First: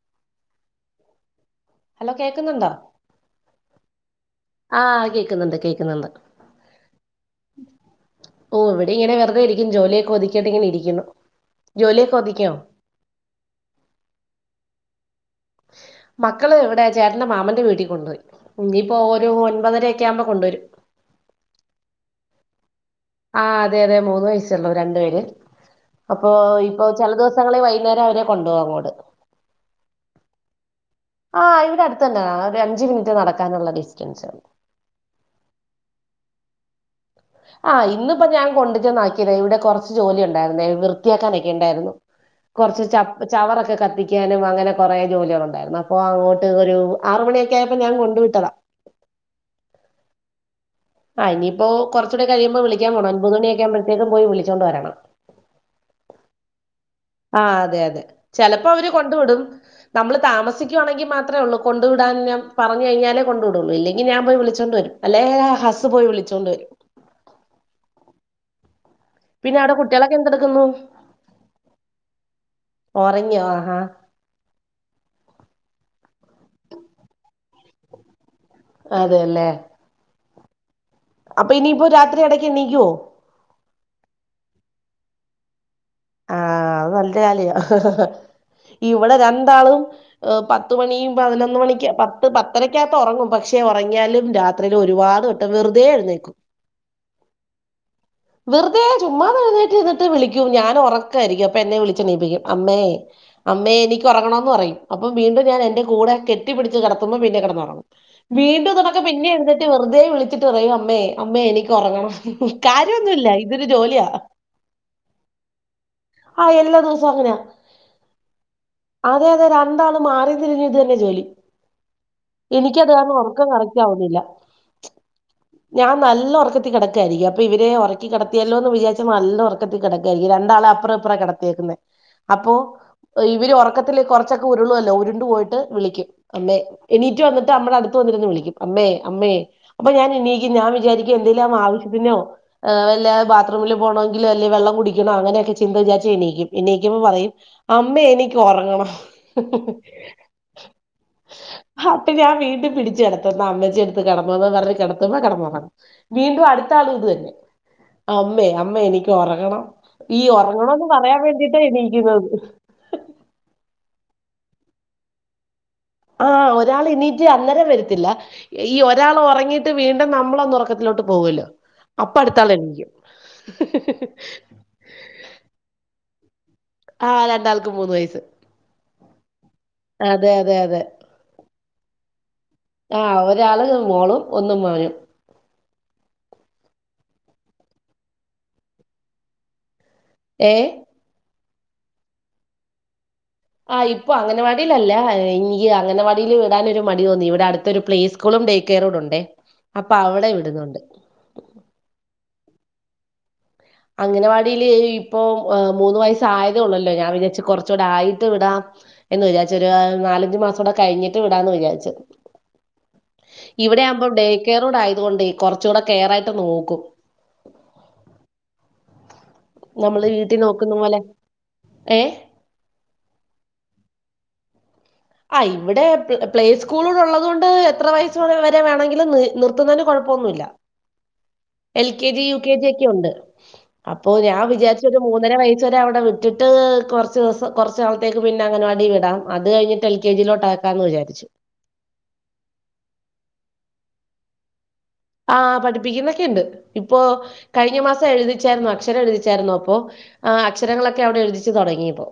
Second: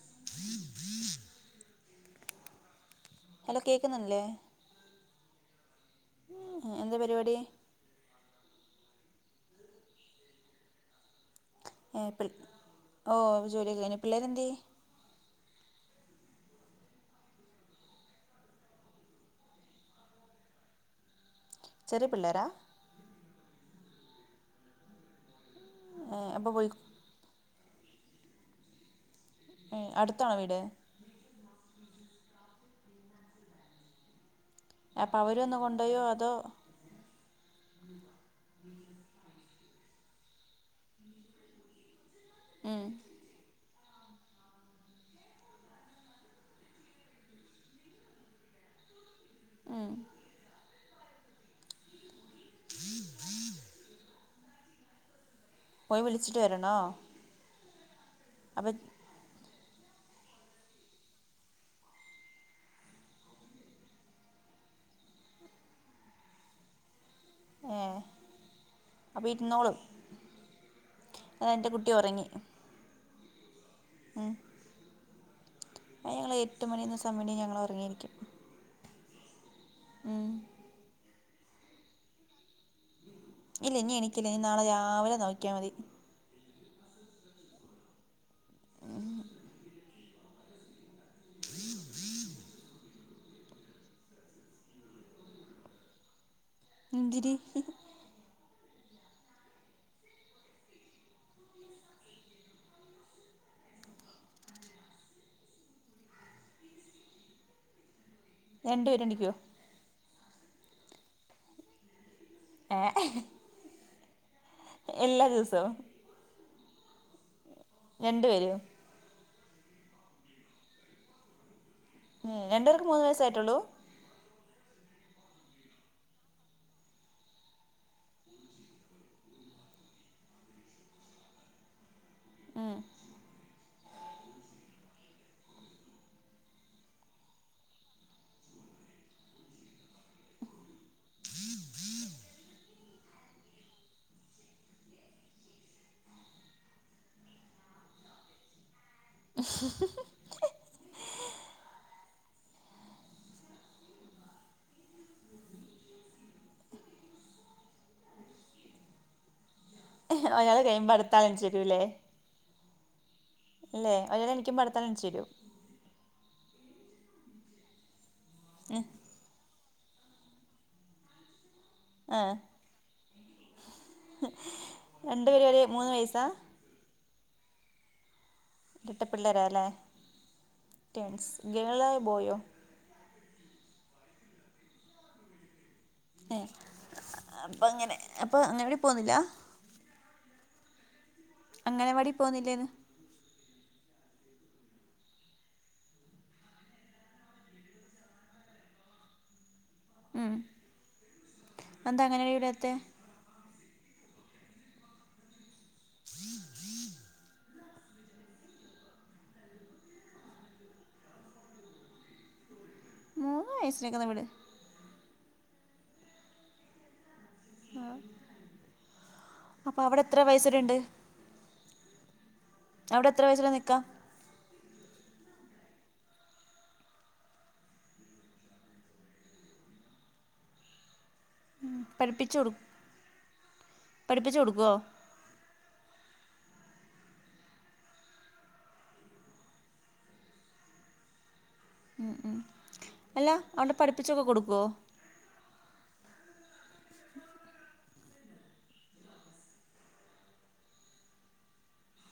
[inaudible] [unintelligible] Hello കേൾക്കുന്നുണ്ടോ hello കേൾക്കുന്നില്ലേ അഹ് കേൾക്കുന്നുണ്ട് കേൾക്കുന്നുണ്ട് എന്താ പരിപാടി ഓ ഇവിടെ ഇങ്ങനെ വെറുതെ ഇരിക്കും ജോലിയൊക്കെ ഒതുക്കിയിട്ട് ഇങ്ങനെ ഇരിക്ക്ന്ന് ഏ ഓ ജോലിയക്കെഴിഞ്ഞ് പിള്ളേരെന്ത്യേ മക്കള് ഇവിടെ ചേട്ടന്റെ മാമന്റെ വീട്ടിൽ കൊണ്ടോയി ഇനിയിപ്പൊ ഒരു ഒൻപതരൊക്കെ ആവുമ്പൊ കൊണ്ടുവരും ചെറിയ പിള്ളേരാ ആ അതെ അതെ മൂന്ന് വസ്സേള്ളൂ രണ്ടു പേര് അപ്പൊ അപ്പോൾ പോയി ഇപ്പൊ ചെല ദിവസങ്ങളിൽ വൈന്നേരം അവരെ കൊണ്ടോവോള് ഏ അടുത്താണോ വീട് ആഹ് ഇവിടെ അടുത്ത് ന്നാ ഒരു അഞ്ചു മിനിറ്റ് നടക്കാനുള്ള ഡിസ്റ്റൻസേള്ളൂ അപ്പൊ അവര് വന്ന് കൊണ്ടോയോ അതൊ ആഹ് ഇന്നിപ്പൊ ഞാൻ കൊണ്ട്ചെന്ന് ആക്കിയതാ ഇവിടെ കൊറച്ച് ജോലിണ്ടായിരുന്നേ വൃത്തിയാക്കാനൊക്കെ ഉണ്ടായിരുന്നു ഉം, കൊറച്ച് ച ചവറൊക്കെ കത്തിക്കാനും അങ്ങനെ കുറെ ജോലികളുണ്ടായിരുന്നു അപ്പൊ അങ്ങോട്ട് ഒരു ആറു മണിയൊക്കെ ആയപ്പോ ഞാൻ കൊണ്ടു വിട്ടതാ ഉം ആ ഇനിയിപ്പോ കുറച്ചുകൂടി കഴിയുമ്പൊ വിളിക്കാൻ പോണം ഒമ്പത് മണിയൊക്കെ ആകുമ്പോയത്തേക്കും പോയി വിളിച്ചോണ്ട് വരണം പോയി വിളിച്ചിട്ട് വരണോ ആ അതെ അതെ ചെലപ്പൊ അപ്പോൾ അവര് കൊണ്ട് വിടും നമ്മള് താമസിക്കുവാണെങ്കിൽ മാത്രേ ഒള്ളൂ കൊണ്ടു വിടാന് ഞാൻ പറഞ് കഴിഞ്ഞാലെ കൊണ്ട് വിടൊള്ളൂ ഇല്ലെങ്കിൽ ഞാൻ പോയി വിളിച്ചോണ്ട് വരും അല്ലേ ഹസ് പോയി വിളിച്ചോണ്ട് വരും ഏഹ് അപ്പൊ പിന്നെ ഇരുന്നോളും അവിടെ കുട്ടികളൊക്കെ എന്തെടുക്കുന്നു ഏ എന്റെ കുട്ടി ഒറങ്ങി ഉറങ്ങിയോ ആഹാ ഏഹ് അത് ഞങ്ങൾ എട്ട് മണി എന്ന സമയണ്ടെങ്കിൽ ഞങ്ങൾ ഒ റങ്ങിയിരിക്കും അതെ യല്ലേ അപ്പൊ ഇനിയിപ്പോ രാത്രി ഇടയ്ക്ക് എണ്ണീക്കുവൊ ഇല്ല ഇനി എണീക്കില്ല ഇനി നാളെ രാവിലെ നോക്കിയാൽ മതി ആഹ അത് നല്ലൊരു കാര്യാ ഇവിടെ രണ്ടാളും പത്ത്മണിയും പതിനൊന്ന് മണിക്ക് പത്ത് പത്തരക്കകത്ത് ഒറങ്ങും പക്ഷെ ഉറങ്ങിയാലും രാത്രിയില് ഒരുപാട് വട്ടം വെറുതെ എഴുന്നേക്കും എന്തിന് വെറുതെ ചുമ്മാതെഴുന്നേറ്റ് നിന്നിട്ട് വിളിക്കും ഞാൻ ഉറക്കായിരിക്കും അപ്പൊ എന്നെ വിളിച്ചെണീപ്പിക്കും അമ്മേ അമ്മേ എനിക്ക്‌ ഉറങ്ങണംന്ന് പറയും അപ്പം വീണ്ടും ഞാൻ എന്റെ കൂടെ കെട്ടി പിടിച്ച് കിടത്തുമ്പോ പിന്നെ കിടന്നൊറ ങ്ങും വീണ്ടും ഇത്കണക്ക് രണ്ടുപേരും പിന്നെ എണീക്കുമോ എഴുന്നേറ്റ് വെറുതെ വിളിച്ചിട്ട് പറയും അമ്മേ അമ്മേ എനിക്ക് ഉറങ്ങണം ഏ കാര്യോന്നുഇല്ല ഇതൊരു ജോലിയാ എല്ലാ ദിവസവും ആഹ എല്ലാ ദിവസവും അങ്ങനെയ രണ്ട് പേരും അതെ അതെ രണ്ടാളും മാറി തിരിഞ്ഞും ഇത് തന്നെ ജോലി ഉം രണ്ട് പേർക്കും എനിക്കത് മൂന്ന് കാരണം ഉറക്കം വയസ്സായിട്ടുള്ളൂ കറക്റ്റ് ആവുന്നില്ല ഞാൻ നല്ല ഉറക്കത്തി കിടക്കായിരിക്കും അപ്പൊ ഇവരെ ഉറക്കി കിടത്തിയല്ലോ എന്ന് വിചാരിച്ചു നല്ല ഉറക്കത്തിൽ കിടക്ക ക്കും രണ്ടാളും അപ്പറും ഇപ്പറുംആ കിടത്തിയേക്കുന്നത് അപ്പൊ ഉം ഇവർ ഉറക്കത്തില് കുറച്ചൊക്കെ ഉരുളോല്ല ഉരുണ്ട് പോയിട്ട് വിളിക്കും അമ്മേ എണീറ്റ് വന്നിട്ട് നമ്മളെ അടുത്ത് വന്നിരുന്ന് വിളിക്കും അമ്മേ അമ്മേ അപ്പൊ ഞാൻ എണീക്കും ഞാൻ വിചാരിക്കും എന്തേലും ആവശ്യത്തിനോ വല്ല ബാത്രൂമില് പോണമെങ്കിലൊ അല്ലെ വെള്ളം കുടി ക്കണോ അങ്ങനെയൊക്കെ ചിന്ത വിചാച്ച് എണീക്കും എണീക്കുമ്പോ പറയും അമ്മേ എനിക്ക് ഉറങ്ങണം അപ്പ ഞാൻ വീണ്ടും പിടിച്ച്കിടത്തുംന്നാ അമ്മന്റെ എടുത്ത് കെടന്നൊന്ന് പറഞ് കിടത്തുമ്പോ കിടന്നുറങ്ങും വീണ്ടും അടുത്താളും ഇത് തന്നെ അമ്മേ അമ്മേ എനിക്ക് ഒറങ്ങണം ഈ ഒരാള് ഒറങ്ങണന്ന് കഴിയുമ്പോ അടുത്ത പറയാൻ ആള് എണീച്ച് വേണ്ടിട്ടാ എണീക്കുന്നത് ല്ലേ ഒരാൾ എനിക്കുമ്പോ അടുത്താൾ എണീച്ച് വരും ആഹ് ഒരാൾ എണീറ്റ് അന്നേരം വരത്തില്ല ഈ ഉം ഒരാൾ ഒറങ്ങിയിട്ട് വീണ്ടും ഒ നമ്മളൊന്ന് ഒറക്കത്തിലോട്ട് പോകല്ലോ അപ്പൊ ആഹ് അടുത്താൾ എണീക്കും രണ്ടുപേരും ഒരേ മൂന്ന് വയസ്സാ ആഹ് രണ്ടാൾക്കും മൂന്ന് വയസ്സ് ഇരട്ട പിള്ളേരാല്ലേ അതെ അതെ അതെ ഗേൾസ് ഗേളോ ബോയോ ആഹ് ഒരാള് മോളും ഒന്നും മോനും ഏ അപ്പ അങ്ങനെ അപ്പൊ അംഗണവാടീ പോവുന്നില്ല ഏഹ് അംഗണവാടി പോകുന്നില്ലേന്ന് ആഹ് ഇപ്പൊ അങ്ങനവാടിൽ അല്ല ഇനിക്ക് അങ്ങനവാടിയിൽ വിടാനൊരു മടി തോന്നി ഇവിടെ അടുത്തൊരു പ്ലേസ് സ്കൂളും ഡേക്കേറും കൂടെ ഉണ്ടേ അപ്പൊ അവടെ ഉം വിടുന്നുണ്ട് എന്താ അങ്ങനെ വിടാത്തെ അംഗനവാടില് ഇപ്പൊ മൂന്ന് വയസ്സായതേ ഒള്ളല്ലോ ഞാൻ വിചാര്ച്ച് കുറച്ചുകൂടെ ആയിട്ട് വിടാം എന്ന് വിചാരിച്ച് ഒരു നാലഞ്ചു മാസകുടെ കഴിഞ്ഞിട്ട് വിടാ എന്ന് വിചാരിച്ചു മൂന്ന് ഇവിടെയാവുമ്പോ വയസ്സിനൊക്കെന്ന് വിട് ഡേ കെയറോടെ ആയത് കൊണ്ടേ കുറച്ച് കൂടെ കെയറായിട്ട് നോക്കും ആഹ് നമ്മള് വീട്ടി നോക്കുന്ന പോലെ ഏ അവിടെ എത്ര വയസ്സിലാ നിക്ക ആഹ് ഇവിടെ പ്ലേ സ്കൂളൂടെ ഉള്ളത് കൊണ്ട് എത്ര വയസ്സ് വരെ വേണമെങ്കിലും നി നിർത്തുന്നതിന് കൊഴപ്പൊന്നുല്ല എൽ കെ ജി പഠിപ്പിച്ചു യു കൊടു കെ ജി ഒക്കെ ഉണ്ട് അപ്പോ പഠിപ്പിച്ചു ഞാൻ കൊടുക്കുവോ വിചാരിച്ചൊരു മൂന്നര വയസ്സ് വരെ അവിടെ വിട്ടിട്ട് കുറച്ച് ദിവസം കൊറച്ച് നാളത്തേക്ക് പിന്നെ അംഗണവാടി വിടാം അത് കഴിഞ്ഞിട്ട് എൽ കെ ജി ലോട്ടാക്കാന്ന് വിചാരിച്ചു ഉം ഉം അല്ല അവ്ടെ പഠിപ്പിച്ചൊക്കെ കൊടുക്കോ ആഹ് പഠിപ്പിക്കുന്നൊക്കെ ഉണ്ട് ഇപ്പോ കഴിഞ്ഞ മാസം എഴുതിച്ചായിരുന്നു അക്ഷരം എഴുതിച്ചായിരുന്ന അപ്പോ ആഹ് അക്ഷരങ്ങളൊക്കെ അവിടെ എഴുതിച്ചു തുടങ്ങിയിപ്പോ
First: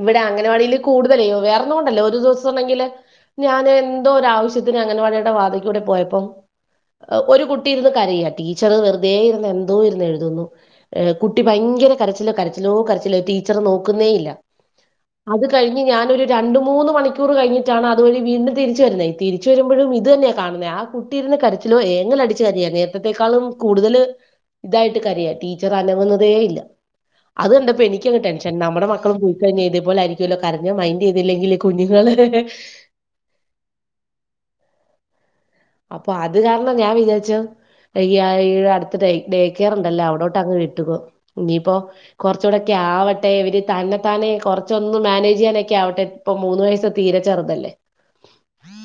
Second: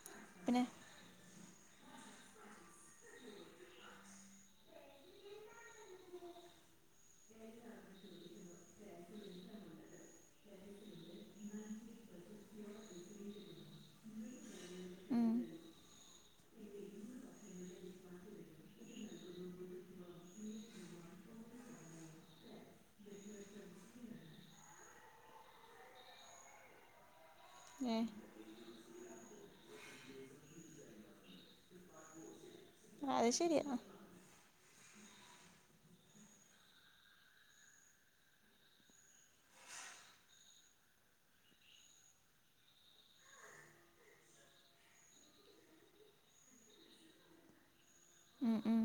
ഇവിടെ പിന്നെ അംഗനവാടിയില് കൂടുതലേ വേറൊന്നും കൊണ്ടല്ല ഒരു ദിവസം ഉണ്ടെങ്കില് ഞാന് എന്തോ ഒരു ആവശ്യത്തിന് അംഗൻവാടിയുടെ വാതിക്കൂടെ പോയപ്പോ ഒരു കുട്ടി ഇര്ന്ന് കരയ ടീച്ചറ് വെറുതെ ഇരുന്ന് എന്തോ ഒന്ന് എഴുതുന്നു കുട്ടി ഭയങ്കര കരച്ചില് കരച്ചിലോ കരച്ചിലോ ടീച്ചർ നോക്കുന്നേ ഇല്ല ഉം അത് കഴിഞ്ഞ് ഞാനൊരു രണ്ട് മൂന്ന് മണിക്കൂർ കഴിഞ്ഞിട്ടാണ് അതുവഴി വീണ്ടും തിരിച്ചുവരുന്നത് തിരി വരുമ്പോഴും ഇത് തന്നെയാ കാണുന്നത് ആഹ് കുട്ടി ഇരുന്ന് കരച്ചിലോ ഏങ്ങലടിച്ചു കരയ നേർത്തത്തേക്കാളും കൂടുതൽ ഇതായിട്ട് കരയ ടീച്ചർ അനങ്ങുന്നതേ ഇല്ല അത് കണ്ടപ്പോ ഏഹ് എനിക്കങ് ടെൻഷൻ നമ്മുടെ മക്കളും പോയി തന്നെ ഇത് പോലെ ആയിരിക്കുമല്ലോ കരഞ്ഞ മയിന്റ് ചെയ്തില്ലെങ്കില് കുഞ്ഞുങ്ങള് അത് ശെരിയ അപ്പൊ അത് കാരണം ഞാൻ വിചാരിച്ചു ഈ അടുത്ത് ഡേക്കെയറുണ്ടല്ലോ അവിടോട്ട് അങ്ങ് വിട്ടുകോ ഇനിയിപ്പോ കൊറച്ചൂടൊക്കെ ആവട്ടെ ഇവര് തന്നെ താനെ കുറച്ചൊന്ന് മാനേജ് ചെയ്യാനൊക്കെ ആവട്ടെ ഇപ്പം മൂന്ന് വയസ്സ് തീരെ ചെറുതല്ലേ ഉം ഉം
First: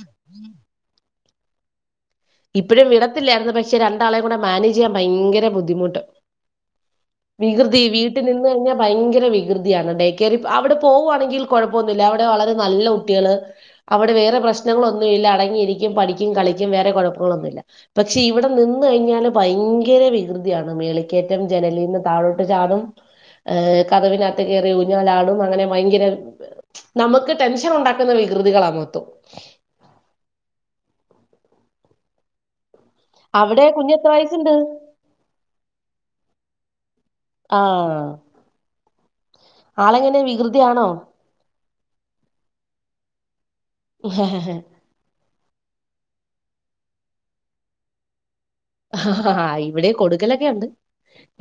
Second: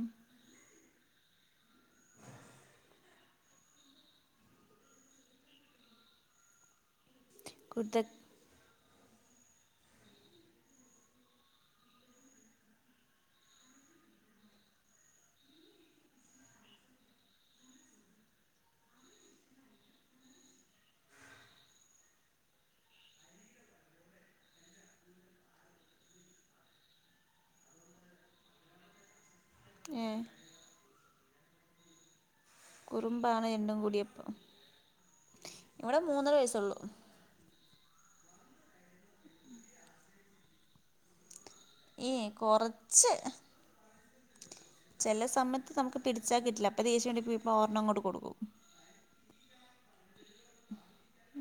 ഇപ്പോഴും വിടത്തില്ലായിരുന്നു പക്ഷെ രണ്ടാളെയും കൂടെ മാനേജ് ചെയ്യാൻ ഭയങ്കര ബുദ്ധിമുട്ട് വികൃതി കുരുത്ത വീട്ടി നി ന്ന് കഴിഞ്ഞാൽ ഭയങ്കര വികൃതിയാണ് ഡേക്കെയറിൽ അവിടെ പോവാണെങ്കിൽ കുഴപ്പൊന്നുല്ല അവിടെ വളരെ നല്ല കുട്ടികള് അവിടെ വേറെ പ്രശ്നങ്ങളൊന്നുല്ല അടങ്ങിയിരിക്കും പഠിക്കും കളിക്കും വേറെ കുഴപ്പങ്ങളൊന്നുല്ല പക്ഷെ ഇവിടെ നിന്ന് കഴിഞ്ഞാല് ഭയങ്കര വികൃതിയാണ് മേളിക്കേറ്റം ജനലീന്ന് താഴോട്ട് ചാടും ഏ് കഥവിനകത്ത് കയറി ഊഞ്ഞാലാടും അങ്ങനെ ഭയങ്കര നമുക്ക് ടെൻഷൻ ഉണ്ടാക്കുന്ന വികൃതികളാ മൊത്തം ഏഹ് കുറുമ്പാണ് അവിടെ രണ്ടും കുഞ്ഞെത്ര കൂടിയപ്പൊ വയസ്സുണ്ട് ഇവിടെ മൂന്നര വയസ്സുള്ളു ആ ആളെങ്ങനെ വികൃതിയാണോ ഏ കുറച്ച് [unintelligible] ചില സമയത്ത് നമുക്ക് പിടിച്ചാക്കിട്ടില്ല അപ്പ [unintelligible] ഓരെണ്ണം അങ്ങോട്ട കൊടുക്കും ് ഇവിടെ കൊടുക്കലൊക്കെ ഉണ്ട്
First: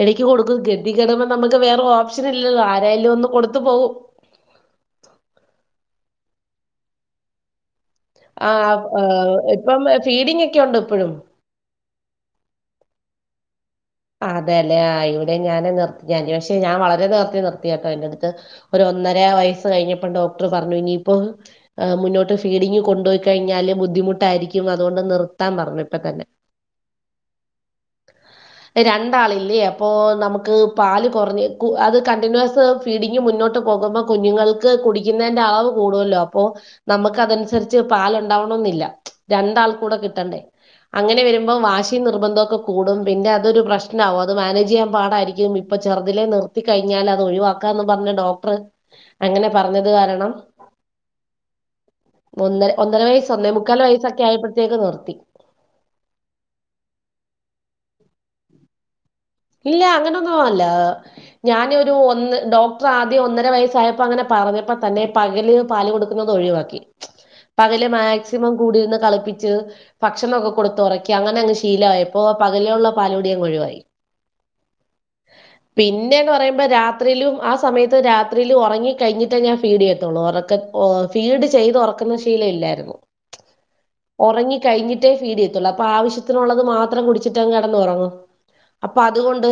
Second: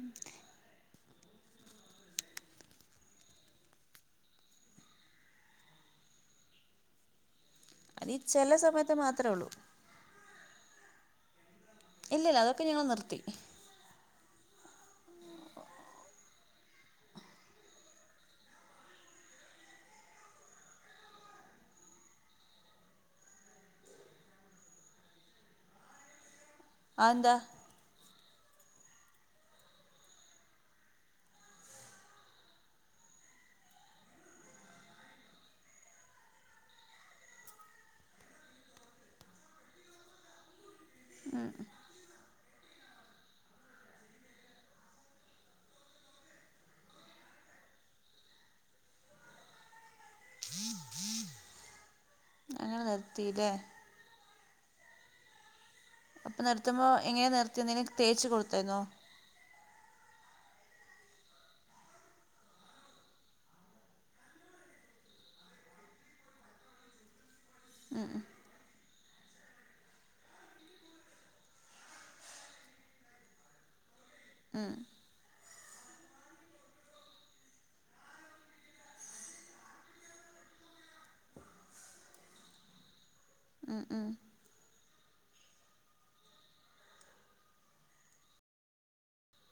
ഇടയ്ക്ക് കൊടുക്കും ഗതി കിടുമ്പോ നമുക്ക് വേറെ ഓപ്ഷൻ ഇല്ലല്ലോ ആരായാലും ഒന്ന് കൊടുത്തു പോകും അത് ഈ ആ ചെല സമയത്ത് മാത്രേ ഉള്ളൂ ഇപ്പം ഫീഡിംഗ ഒക്കെ ഉണ്ട് ഇപ്പഴും ഇല്ലല്ല അതൊക്കെ ഞങ്ങൾ നിർത്തി അതെ അല്ലേ ഇവിടെ ഞാനൻ നിർത്തി പക്ഷെ ഞാൻ വളരെ നേർത്തി നിർത്തിയ കേട്ടോ എൻന്റെറ അടുത്ത് ഒ ഒന്നര വയസ്സ് കഴിഞ്ഞപ്പോ ഡോക്ടർ പറഞ്ഞു ഇനിയിപ്പോൊ മുന്നോട്ട് ഫീഡിങ്് കൊണ്ട പോയി കഴിഞ്ഞാല് ബുദ്ധിമുട്ടായിരിക്കും അതുകൊണ്ട് നിർത്താൻ പറഞ്ഞു ഇപ്പ തന്നെ ആഎന്താ രണ്ടാളില്ലേ അപ്പോൾ നമുക്ക് പാല് കുറഞ്ഞ് അത് കണ്ടിന്യൂസ് ഫീഡിംഗ്മുന്നോട്ട് പോകുമ്പോ കുഞ്ഞുങ്ങൾക്ക് കുടിക്കുന്നതിന്റെ അളവ് കൂടല്ലോ അപ്പൊ നമുക്ക് അതനുസരിച്ച് പാലുണ്ടാവണെന്നില്ല രണ്ടാൾ കൂടെ കിട്ടണ്ടേ അങ്ങനെ വരുമ്പോം വാശി നിർബന്ധം ഒക്കെ കൂടും പിന്നെ രു പ്രശ്നമാവും അത് മാനേജ് ചെയ്യാൻ പാടായിരിക്കും ഇപ്പൊ ചെറുതിലെ നിർത്തി കഴിഞ്ഞാൽ അത് ഒഴിവാക്കാന്ന് പറഞ്ഞ ഡോക്ടർ അങ്ങനെ പറഞ്ഞത് കാരണം ഒന്ന് അങ്ങനെ ഒന്നര വയസ്സ് നിർത്തില്ലേ ഒന്നേ മുക്കാാലല് വയസ്സൊക്കെ ആയപ്പോഴത്തേക്ക് നിർത്തി അപ്പൊ നിർത്തുമ്പോൾ എങ്ങനെയെ നിർത്തിയ എന്തെങ്കും തേച്ച് കൊടുത്തായിരുന്നോ ഇല്ല അങ്ങനൊന്നും അല്ല ഞാനൊ ഒരു ഒന്ന് ഡോക്ടർ ആദ്യം ഒന്നര വയസ്സായപ്പോ അങ്ങനെ പറഞ്ഞപ്പോ തന്നെ പകല് പാ കൊടുക്കുന്നത് ഒഴിവാക്കും പകല് മാക്സിമം കൂടിരുന്ന് കളിപ്പിച്ച് ഭക്ഷണം ഒക്കെ കൊടുത്ത് ഉറക്കി അങ്ങനെ അങ് ശീലമായി ഇപ്പോൊ പകലേുള്ളള്ള പാലൂടി യങ്ങ്ഒഴിവായി ആ ഉ പിന്നേന്ന് പറയുമ്പോ രാത്രിയിലും ആ സമയത്ത് രാത്യിലും ഉറങ്ങി കഴിഞ്ഞിട്ടേ ഞാൻ ഫീഡ് ചെയത്തുള്ളൂ ഉറക്കെ ഓ ഫീഡ് ചെയ്ത് ഉറക്കുന്ന ശീലം ഇല്ലായിരുന്നു ഉറങ്ങി കഴിഞ്ഞിട്ടേ ഫീഡ് ചെയ്ത്തുള്ളൂ അപ്പൊ ആവശ്യത്തിനുള്ളത് മാത്രം കുടിച്ചിട്ട്ങ് കടന്ന് ഉറങ്ങും അപ്പ അതുകൊണ്ട്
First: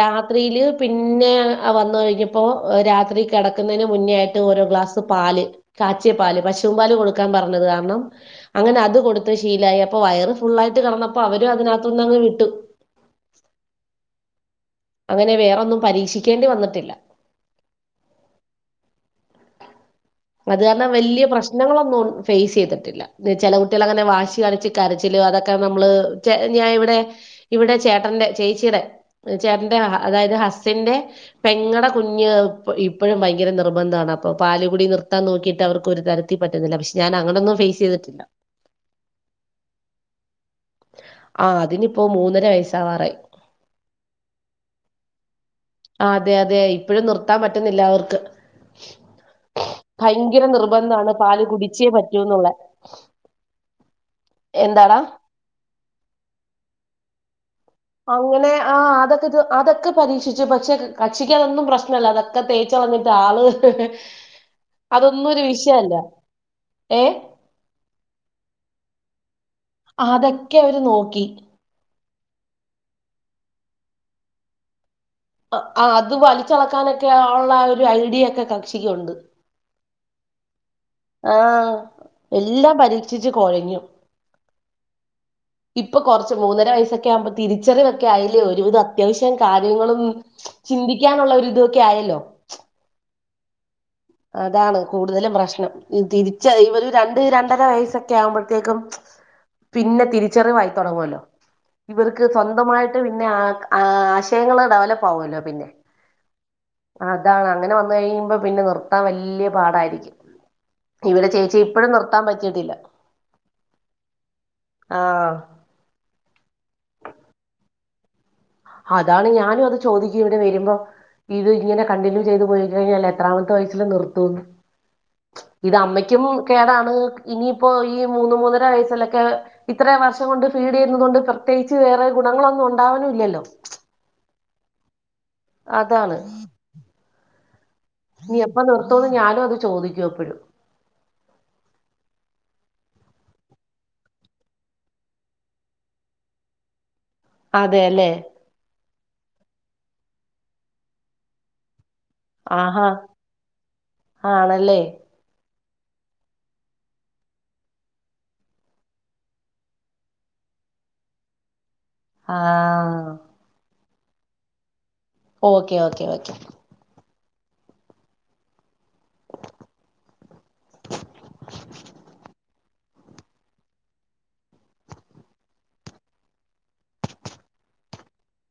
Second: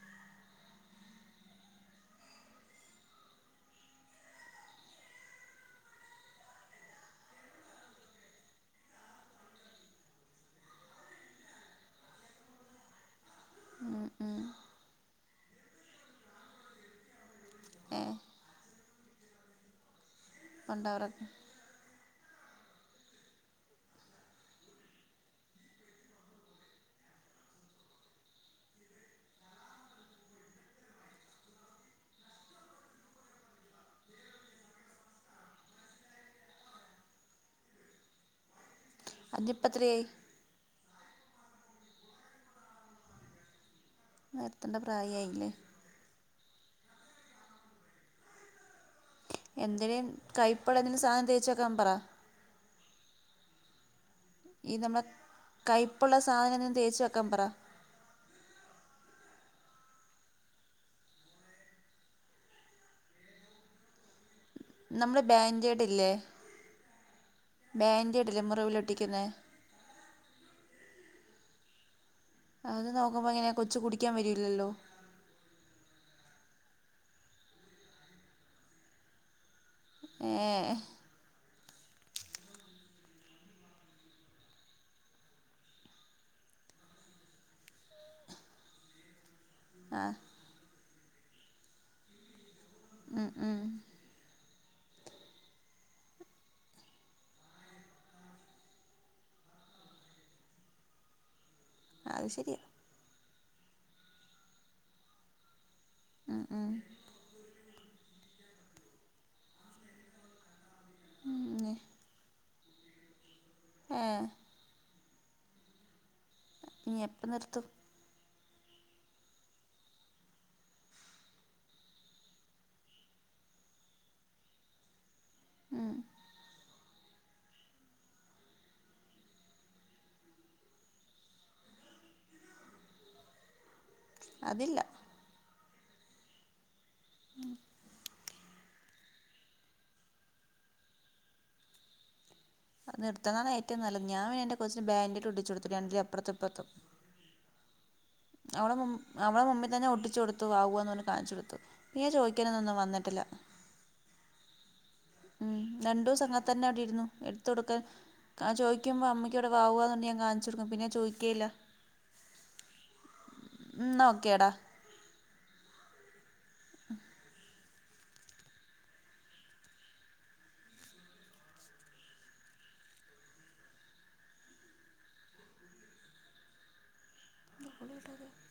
രാത്രിയില് പിന്നെ വന്ന കഴിഞ്ഞപ്പോ രാത്രി കിടക്കുന്നതിന് മുന്നോയിട്ട് ഓരോ ഗ്ലാസ് പാല് കാച്ചിയ പാല് പശുവും പാല് കൊടുക്കാൻ പറഞ്ഞത് കാരണം അങ്ങനെ അത് കൊടുത്ത് ശീലായി അപ്പൊ വയറ് ഫുള്ളായിട്ട് കിടന്നപ്പോ അവരും അതിനകത്ത്നിന്ന്ങ്ങ് വിട്ടു ഉം ഉം അങ്ങനെ വേറൊന്നും പരീക്ഷിക്കേണ്ടി വന്നിട്ടില്ല ഏഹ് അത് കാരണംവലിയ കൊണ്ടോവാറൊക്കെ പ്രശ്നം പ്രശ്നങ്ങളൊന്നും ഫേസ് ചെയ്തിട്ടില്ല ചില കുട്ടികള അങ്ങനെ വാശി കണിച്ച് കരച്ചിലോ അതൊക്കെ നമ്മള് ച ഞാൻ ഇവിടെ ഇവിടെ ചേട്ടന്റെ ചേച്ചിയടെ ചേട്ടന്റെ അതായത് ഹസ്സന്റെ പെങ്ങടെ കുഞ്ഞ് ഇപ്പോഴും ഭയങ്കര നിർബന്ധമാണ് അപ്പൊ പാലുകുടി നിർ ത്താ നോക്കിട്ട വർക്കൊരു തരത്തി പറ്റുന്നില്ല പക്ഷ ഞൻ അങ്ങനൊന്നും ഫേസ് ചെയ്തിട്ടില്ല അതിപ്പത്രയ ആ അതിനിപ്പോ മൂന്നര വയസ്സാവാറ നേരത്തണ്ട പ്രായയില്ലേ ആ അതെ അതെ ഇപ്പഴും നിർത്താൻ പറ്റുന്നില്ലാവർക്ക് എന്തേലും ഭയങ്കര കൈപ്പട എന്തെങ്കിലും നിർബന്ധമാണ് സാധനം പാല് തേച്ച് വെക്കാൻ കുടിച്ചേ പറ പറ്റൂ എന്നുള്ള ഈ എന്താടാ നമ്മളെ കയ്പ്പുള്ള സാധനം തേച്ച് വെക്കാ പറ അങ്ങനെ ആ അതൊക്കെ ഇത് അതൊക്കെ പരീക്ഷിച്ച് പക്ഷേ കക്ഷിക്ക് അതൊന്നും പ്രശ്നല്ല അത ഒക്കെ തേച്ച വഞ്ഞിട്ട് ആള് നമ്മുടെ അതൊന്നും ഒരു വിഷയല്ല ഏ ബെന്റ ഇടല മുറിവിലൊട്ടിക്കുന്നെ. അതക്കെ അവര് നോക്കി അത് നോക്കുമ്പയെ കൊച് കുടിക്കാൻ വരില്ലല്ലോ ആ അത് വലിച്ചളക്കാനൊക്കെ ഉള്ള ഒരു ഐഡിയ ഒക്കെ കക്ഷിക്കണ്ട് ഏഹ്‌. ആഹ എല്ലാം പരീക്ഷിച്ച് കൊഴഞ്ഞു ഇപ്പൊ കുറച്ച് മൂന്നര വയസ്സൊക്കെ ആകുമ്പോ തിരിച്ചറിയൊക്കെ ആയില്യോ ഒരു വിത ത്യാവശ്യം കാര്യങ്ങളും ആ ചിന്തിക്കാനുള്ള ഒരിതൊക്കെ ആയല്ലോ മ് മ് അതാണ് കൂടുതലും പ്രശ്നം തിരിച്ച ഇവര് രണ്ട് രണ്ടര വയസ്സൊക്കെ ആവുമ്പോഴത്തേക്കും പിന്നെ തിരിച്ചറിവായി തുടങ്ങുവല്ലോ ഇവർക്ക് അത് ശരിയാ സ്വന്തമായിട്ട് പിന്നെ ആ ആശയങ്ങൾ ഡെവലപ്പാവുല്ലോ പിന്നെ മ് മ് അതാണ് അങ്ങനെ വന്ന് കഴിയുമ്പോ പിന്നെ നിർത്താൻ വലിയ പാടായിരിക്കും ഇവരെ ചേച്ചി ഉം. ഇപ്പഴും നിർത്താൻ പറ്റിയിട്ടില്ല ഏഹ്‌. ആഹ്‌. ഇനിയെപ്പം നിർത്തും അതാണ് ഞാനു അത് ചോദിക്കും ഇവിടെ വരുമ്പോ ഇത് ഇങ്ങനെ കണ്ടിന്യൂ ചെയ്ത് പോയി കഴിഞ്ഞാൽ എത്രാമത്തെ വയസ്സിൽ നിർത്തൂന്ന് ഇത് അമ്മയ്ക്കും കേടാണ് ഇനിയിപ്പോ ഈ മൂന്ന് മൂന്നര വയസ്സിലൊക്കെ ഇത്ര വർഷം കൊണ്ട് ഫീഡ് ചെയ്യുന്നുന്നത് കൊണ്ട് പ്രത്യേകിച്ച് വേറെ ഗുണങ്ങളൊന്നും ഉണ്ടാവാനുല്ലല്ലോ അതില്ല അതാണ് ഇനി എപ്പം നിർത്തോന്ന് ഞാനും അത് ചോദിക്കെപ്പഴും നിർത്തതാണ് ഏറ്റവും നല്ലത് ഞാൻ ന്റെ കൊച്ചന് ബാൻന്റേടൊട്ടിച്ചു കൊടുത്തു രണ്ടില് അപ്പർത്തും ഇപ്പർത്തും അതെല്ലെ അവളെ മു അവളെ മുമ്പിൽ തന്നെ ഒട്ടിച്ചു കൊടുത്തു വാവു ആണ് പറഞ്ഞ് കാണിച്ചു കൊടുത്ത് പിന്നെ ചോദിക്കാനന്നൊന്നും ആഹാ വന്നിട്ടില്ല ആണല്ലേ മ് രണ്ടുസം അങ്ങത്തന്നെന്നാടിരുന്നു എടുത്തൊടുക്ക് ക്കാ ചോയിക്കുമ്പം അമ്മയ്ക്കിവിടെ വാവുവിന്ന് പറഞ്ഞ് ഞാൻ കാണിച്ചു കൊടുക്കും പിന്നെ ചോദിക്കേയില്ല ആഹ്‌. ന്നാ ഓക്കെടാ ഓക്കേ ഓക്കേ ഓക്കേ [inaudible]